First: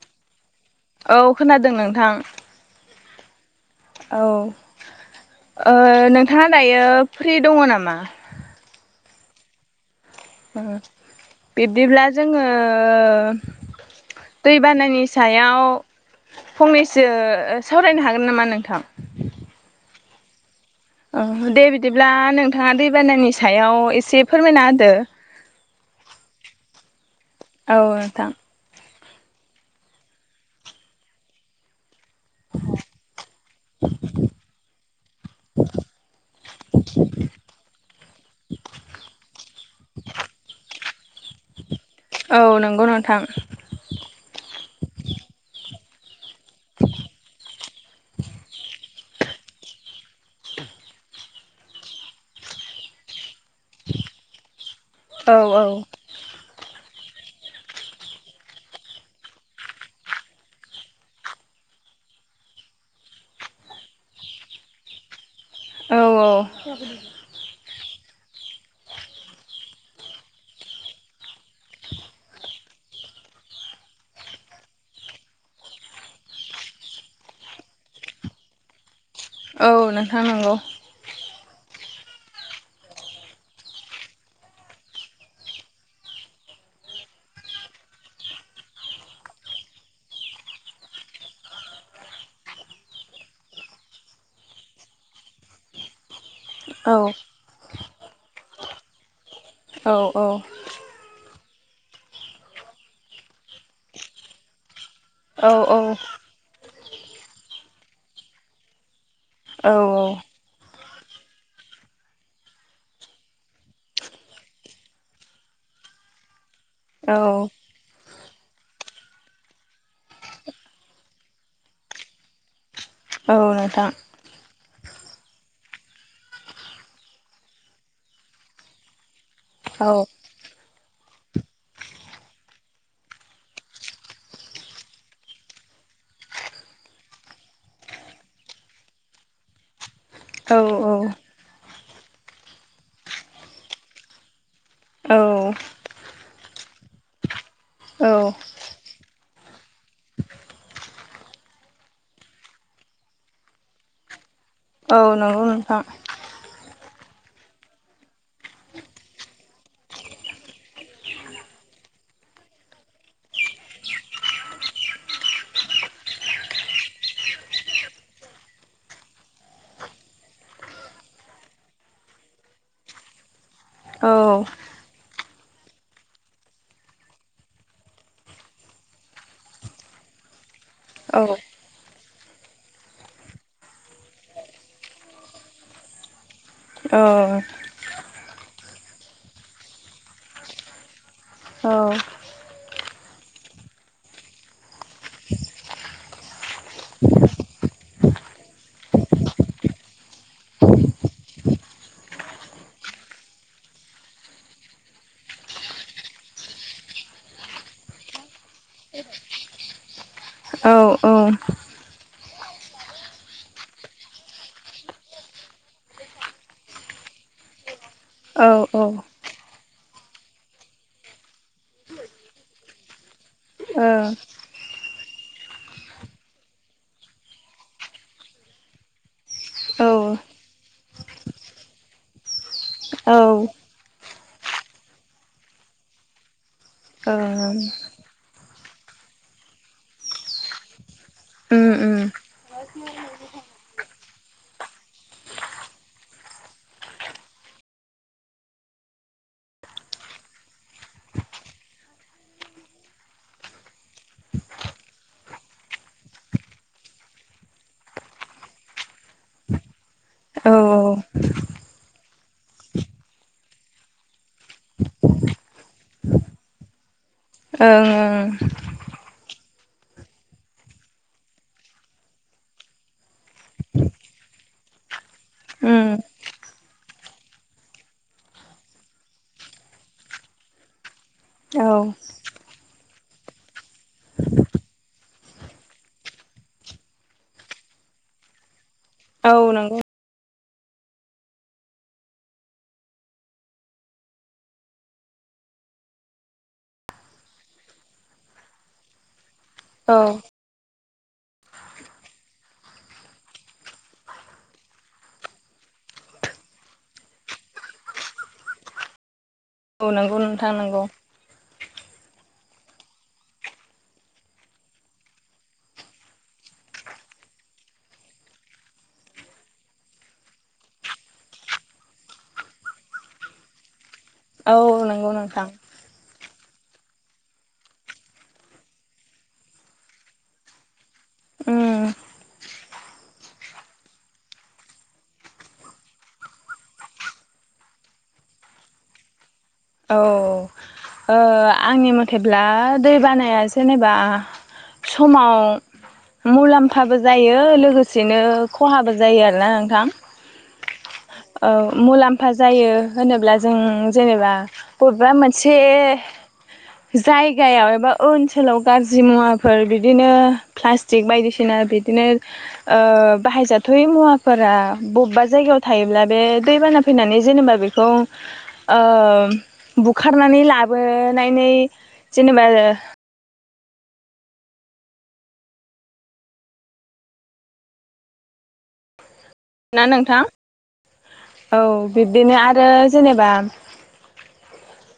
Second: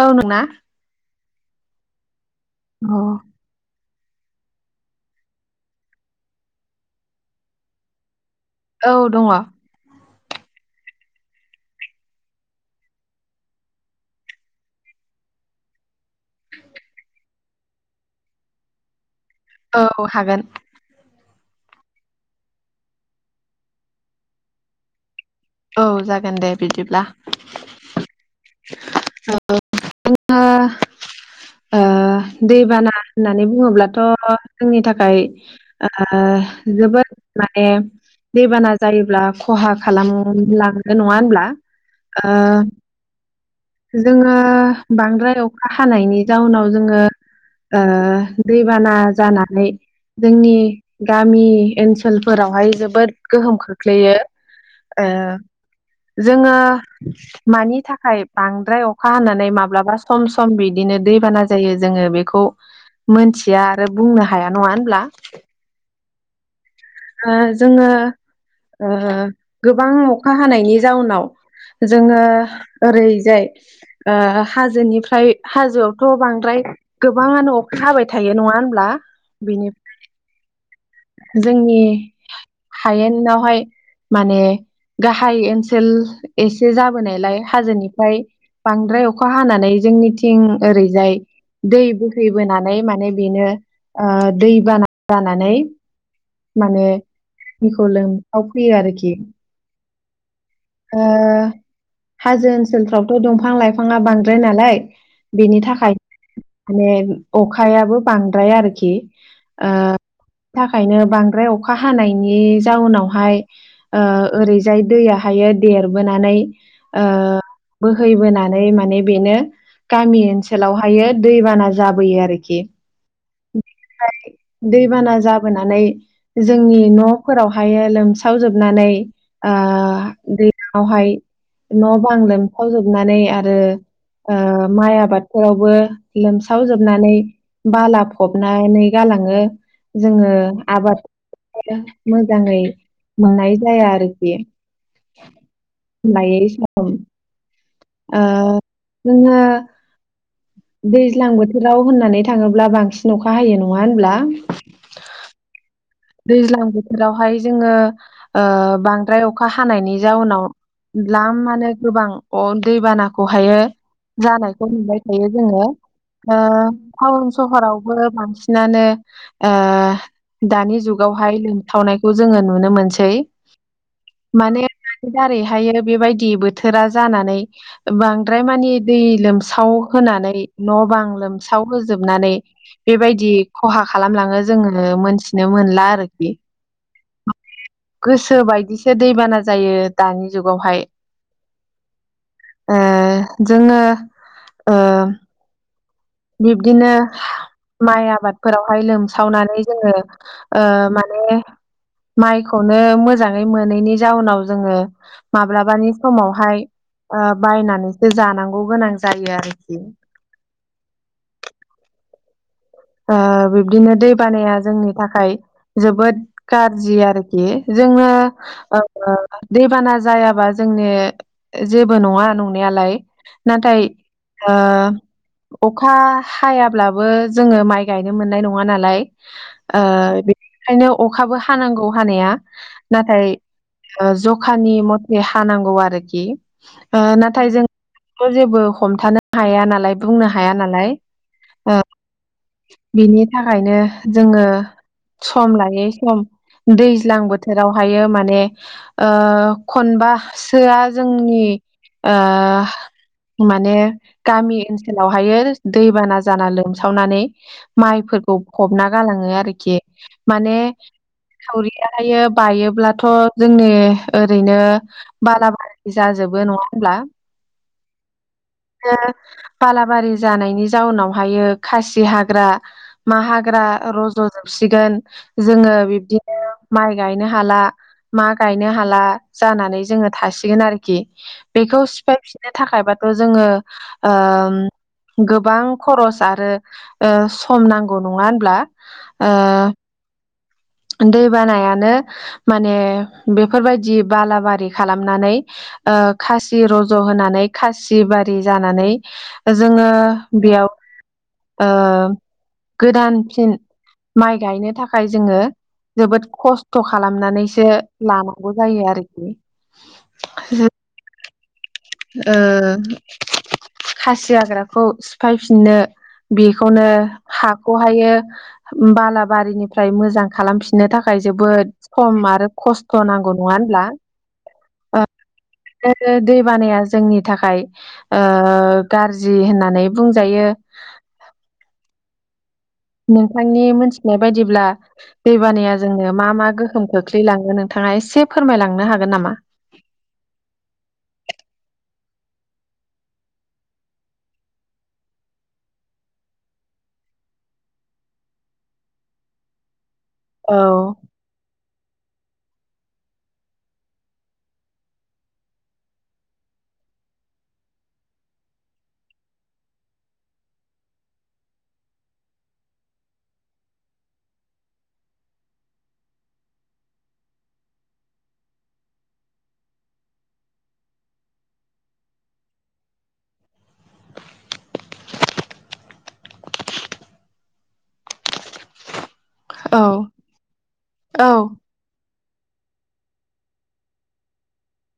औ नोंना। औ खोनादों नोंथां। औ। औ ओ नोंथाङा दायो फ्रि दङ नामा? औ दङ। बिब्दिब्ला जोङो दैबानानि सायाव फंनैसो सावरायनो हागोन नामा नोंथां? औ हागोन। औ दे बिदिब्ला नोंथाङा दैबानानि सायाव एसे फोरमायना होदो। औ जागोन दे बिदिब्ला औ नोंथां। [unintelligible] ओ दैबाना होननानै बुङोब्लाथ' जोंनि थाखाय ओ जोबोद माने दैबाना जायोब्ला खहा खालामलांनो नङा होनब्ला। ओ औ नंगौ नोंथां। जोङो बांद्राय अखा हानायनि जाउनाव जोङो ओ दैबाना जानानै जोंनि गामि ओनसोलफोरावहाय जोबोद गोहोम खोख्लैयो। ओ औ औ जोङो मानि थाखाय बांद्राय अखा हानानै माब्लाबा सम सम बिदिनो दैबाना जायो जोङो बेखौ मोनथिया आरो बुंनो हाया नङा होनब्ला औ औ। जोङो ओ गोबां अखा हानायनि जाउनाव जोङो ओरैजाय ओ हाजोनिफ्राय हाजोआवथ' बांद्राय गोबाङानो अखा हाबाय थायो नङा होनब्ला। बिनि औ नोंथां नंगौ। जोंनि हायेनावहाय माने गाहाय ओनसोल एसे जाबोनायलाय हाजोनिफ्राय बांद्राय अखा हानानै जोंनिथिं ओरैजाय दै बोहैबोनानै माने बेनो ओ दै बाना जानानै माने औ बेखौ लोमफाव फैयो आरोखि औ औ। ओ हाजो ओनसोलफ्रावथ' दंफां लाइफाङा बांद्राय नालाय। औ बेनि थाखाय माने अखायाबो बांद्राय आरोखि औ औ। खायनो बांद्राय अखा हानायनि जाउनावहाय ओह ओरैजाय दैया थायो देरबोनानै औ ओह बोहैबोनानै माने बेनो गामि ओनसोलावहाय दैबाना जाबोयो आरोखि औ नोंथां। बाना जाबोनानै जोंनि न'फोरावहाय लोमसावजोबनानै औ ओह दैलां आवहाय न' बां लोमखाव जोबनानै आरो ओ माइ आबादफोरावबो लोमसावजोबनानै बालाब गबनानै गालाङो जोङो औ आबाद मोजाङै मोननाय जाया आरोखि औ। [unintelligible] ओह औ औ जोङो दैज्लां बोथोराव होननानै थाङोब्ला बांसिन अखा हायो नङा होनब्ला औ नंगौ नोंथां दैज्लां बोथोरावहाय जोङो ओह बांद्राय अखा हानायनि जाउनाव दाल्मानो गोबां अ दैबानाखौहायो जानायखौ मोनबाय थायो जोङो ओह टाउन सहरावबो बांसिनानो ओह दानि जुग बेवहाय लोमफावनायखौ जोङो नुनो मोनसै औ माने बेफोर दारैहायो बेबायदि बोथोरा जानानै बांद्राय मानि दै लोमसाव होनानै न' बां औ लोमसाव होजोबनानै जोबनानै बेबायदि खहा खालामलाङो जोङो मोनथिनो मोनला आरोखि औ गोसो बायदिसो दैबाना जायो दानि जुगावहाय ओह जोङो बिब्दिनो माइ आबादफोरावहाय लोमसावनानै जोङो ओह माने माइखौनो मोजाङै मोनैनि जाउनाव जोङो माब्लाबानि समावहाय बायनानैसो जानांगौ गोनां जायो आरोखि औ औ ओह बिब्दिनो दै बानाया जोंनि थाखाय जोबोद गाज्रि आरोखि जोङो औ अ अ दैबाना जायाबा जोंनि जेबो नङा नंनायालाय नाथाय ओ अखा हायाब्लाबो जोङो माइ गायनो मोननाय नङा नालाय ओ औ बेनिखायनो अखाबो हानांगौ हानाया औ नाथाय ओं ओ जखानि मथे हानांगौ आरोखि ओ नाथाय जों उम बे जेबो हमथानो हाया नालाय बुंनो हाया नालाय उम ओ उम बिनि थाखायनो जोङो सम लायै सम दैज्लां बोथोरावहायो माने ओ खनबासोआ जोंनि ओ माने गामि ओनसोलावहायो दैबाना जाना लोमसावनानै माइफोरखौ फबना गालाङो आरोखि माने औ औ ओं थावरियाहायो बायोब्लाथ' जोंनि ओरैनो बाला बारि जाजोब जोबो नङा होनब्ला ओं ओं बालाबारि जानायनि जाउनावहायो खासि हाग हाग्रा मा हाग्रा रज'जोबसिगोन जोङो उम बिब्दिनो माइ गायनो हाला मा गायनो हाला जानानै जोङो थासिगोन आरोखि औ बेखौ सिफाय फिननो थाखायबाथ' जोङो गोबां खरस आरो सम नांगौ नङा होनब्ला औ नंगौ दै बानायानो माने बेफोरबायदि बालाबारि खालामनानै खासि रज' होनानै खासि बारि जानानै जोङो औ बेयाव गोदान फिन माइ गायनो थाखाय जोङो जोबोद खस्थ' खालामनानैसो लानांगौ जायो आरोखि औ नंगौ नोंथां नांगौ खासि हाग्राखौ सिफायफिननो बेखौनो हाखौहायो बालाबारिनिफ्राय मोजां खालामफिननो थाखाय जोबोद सम आरो खस्थ' नांगौ नङा होनब्ला औ नंगौ नोंथां बिदिनो दै बानाया जोंनि थाखाय ओ गाज्रि होननानै बुंजायो। उम नोंथांनि मोनथिनाय बायदिब्ला दैबानाया जोंनो मा मा गोहोम खोख्लैलाङो नोंथाङा एसे फोरमायलांनो हागोन नामा? औ। ओ आंनि मथेब्ला दै बानाया जेनेबा समाव मुलाम्फाबो जायो, लोगोसेनो खहाबो जायो आरोना नोंथां। औ ओ मुलाम्फा जायो होनोब्ला जों जेनेबा बबेबा मोनसे जायगायाव एबा ओनसोलाव गाज्रि मुवाफोर बिदिनो प्लास्टिक बायदिसिना बिदिनो ओ बाहाय जाथावै मुवाफोरा बबेबा जायगायाव थायोब्ला बे दै बाना फैनानै जेनेबा बेखौ ओ बुखारनानै लाबोनानै जेनेबा औ ना नोंथां, औ बिब्दिनो आरो जेनेबा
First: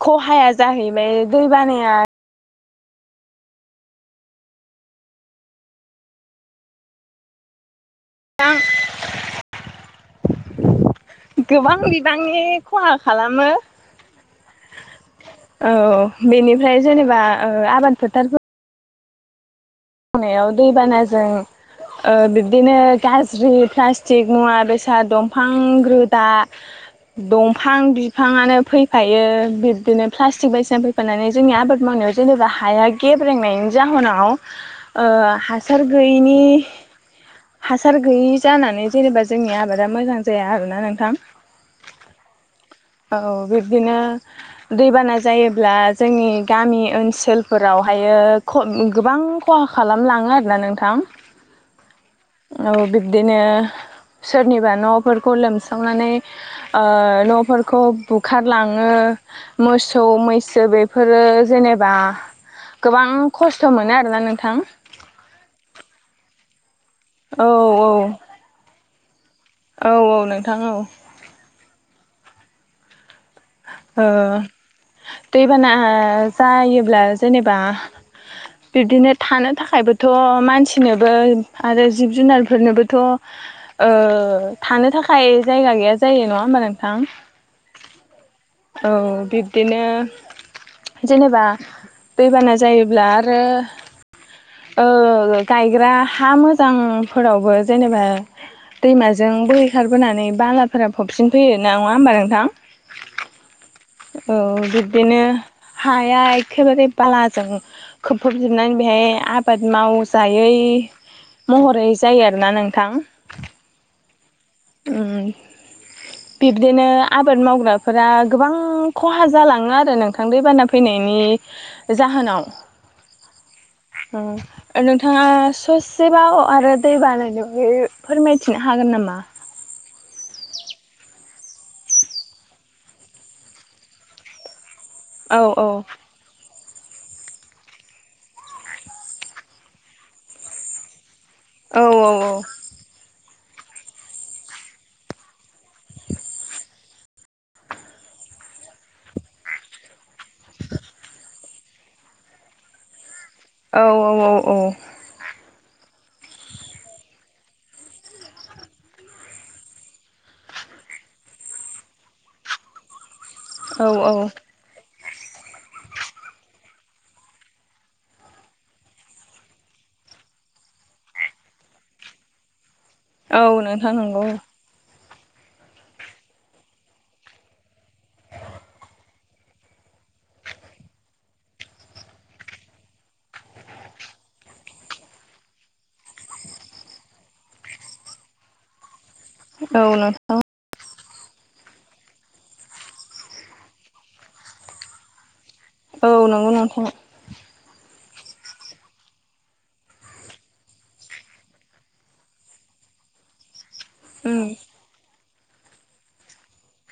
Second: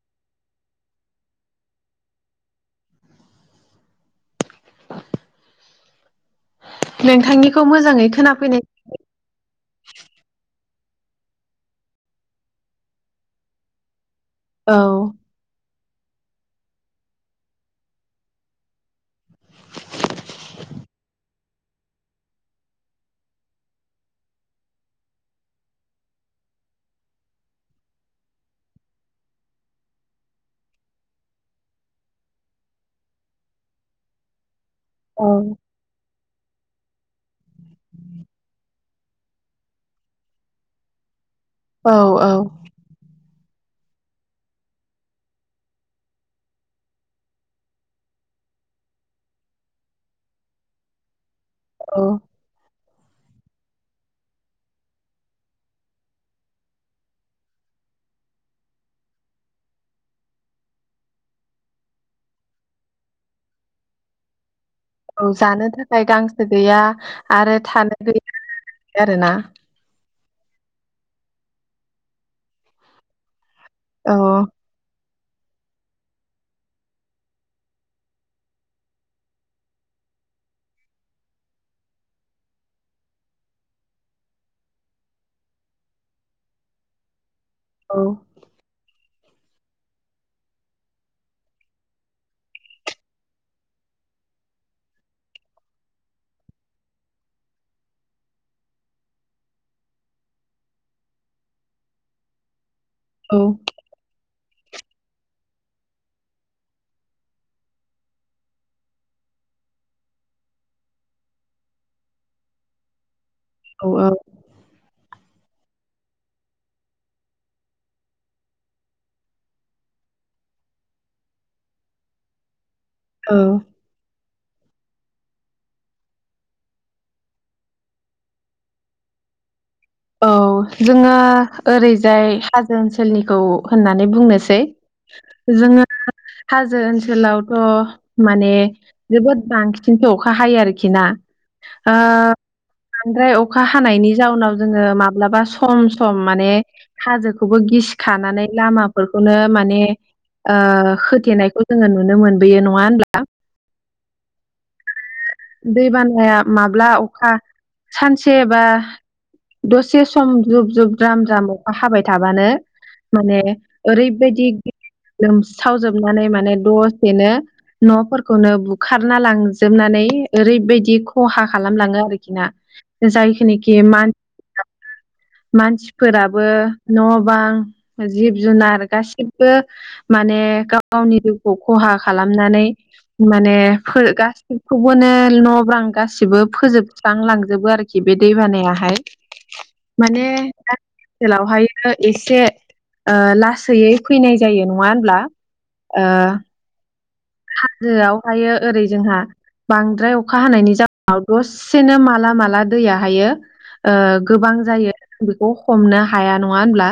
खहाया जाहैबाय दै बानाया नोंथांनिखौ मोजाङै खोनाफैनाय गोबां बिबांनि खहा खालामो। औ। औ बेनिफ्राय जेनेबा ओ आबाद फोथारफोर मावनायाव दैबानाजों ओ बिब्दिनो गाज्रि प्लास्टिक, मुवा बेसाद, दंफां रोदा, दंफां बिफाङानो फैफायो, बिबदिनो प्लास्टिक बायदिसिना फैफानानै जोंनि आबाद मावनाया जेनेबा हाया गेब्रेंनायनि जाहोनाव ओ औ हासार गैयैनि हासार गैयि जानानै जेनेबा जोंनि आबादा मोजां जाया आरोना नोंथां। औ औ। औ बिबदिनो दैबाना जायोब्ला जोंनि गामि ओनसोलफोरावहायो ओ गोबां खहा खालामलाङो आरोना नोंथां। औ। ओ बिब्दिनो सोरनिबा न'फोरखौ लोमस्रावनानै ओ न'फोर खौ बुखारलाङो, मोसौ मैसो बेफोरो जेनेबा गोबां खस्थ' मोनो आरोना नोंथां। औ जानो थाखाय गांसो गैया औ आरो थानो [inaudible] आरोना। औ औ नोंथां औ। ओ औ दैबाना जायोब्ला जेनेबा बिब्दिनो थानो थाखायबोथ' मानसिनोबो आरो जिब जुनारफोरनोबोथ' ओ थानो थाखाय जायगा गैया जायो, नङा होमबा नोंथां? औ। औ बिबदिनो जेनेबा दैबाना जायोब्ला आरो ओ गायग्रा हा मोजांफोरावबो जेनेबा दैमाजों बोहैखारबोनानै बालाफोरा फबसिनफैयो, नङा होमबा नोंथां? औ। औ बिब्दिनो हाया एखेबारे बालाजों खोबफबजोबनानै बेहाय आबाद मावजायै महरै जायो आरोना नोंथां। औ ओ। [inaudible] बिबदिनो आबाद मावग्राफोरा गोबां खहा जालाङो आरो नोंथां दैबाना फैनायनि नि जाहोनाव औ ओ नोंथाङा सोसेबाव आरो दै बानायनो बागै फोरमायथिनो हागोन नामा? [inaudible] औ जोङो ओरैजाय हाजो ओनसोलनिखौ होननानै बुंनोसै औ औ जोङो हाजो ओनसोलावथ' माने जोबोद बांसिनथो अखा हायो आरोखि ना। औ ओ बांद्राय अखा हानायनि जाउनाव जोङो माब्लाबा सम सम माने हाजोखौबो गिसिखानानै लामाफोरखौनो मा माने ओ होथेनायखौ जोङो नुनो मोनबोयो नङा होनब्ला? औ औ औ औ दै बानाया माब्ला अखा सानसे बा दसे सम जुब जुब द्राम द्राम अखा हाबाय थाबानो माने औ औ ओरैबायदि दि लोमस्रावजोबनानै माने दसेनो न'फोरखौनो बुखारना लांजोबनानै ओरैबायदि खहा खालामलाङो आरोखि ना औ जायखनिखि नोंथां मान नंगौ [inaudible] मानसिफोराबो न' बां जिब जुनार गासिबो माने ने गाव गावनि जिउखौ खहा खालामनानै माने फो गासैखौबोनो न' बां गासिबो फोजोबस्रां लांजोबो आरोखि बे दै बानायाहाय। औ नोथ' जेलावहायो एसे ओ लासैयै फैनाय जायो नङा होनब्ला? औ नंगौ नोंथां। हाजोआव हायो ओरै जोंहा बांद्राय अखा हानायनि जाउनाव दसेनो माला माला दैया हायो ओ उम गोबां जायो बेखौ हमनो हाया नङा होनब्ला?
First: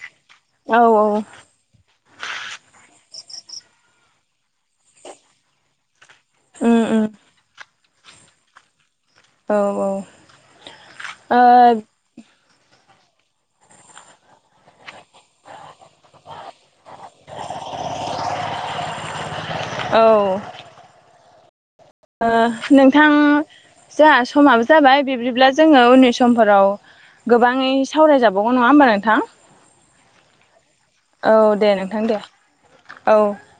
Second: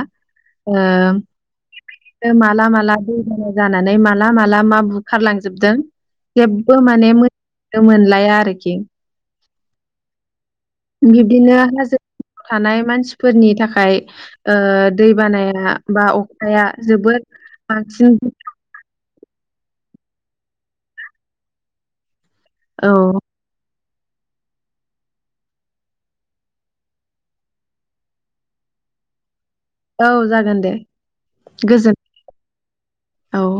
औ औ ओ माला माला दैबाना जानानै माला माला मा बु ओंखारलांजोबदों उम जेबो उम माने मोनथिनो मोनलाया आरोखि। औ औ बिब्दिनो हाजो ओ थानाय मानसिफोरनि थाखाय ओ दै बानाया बा अखाया जोबोद आसो औ ओ औ नोंथां जा समाबो जाबाय बिब्दिब्ला जोङो उननि समफोराव गोबाङै सावरायजाबावगोन नङा होमबा नोंथां? औ जागोन दे औ दे गोजोन नोंथां दे औ। औ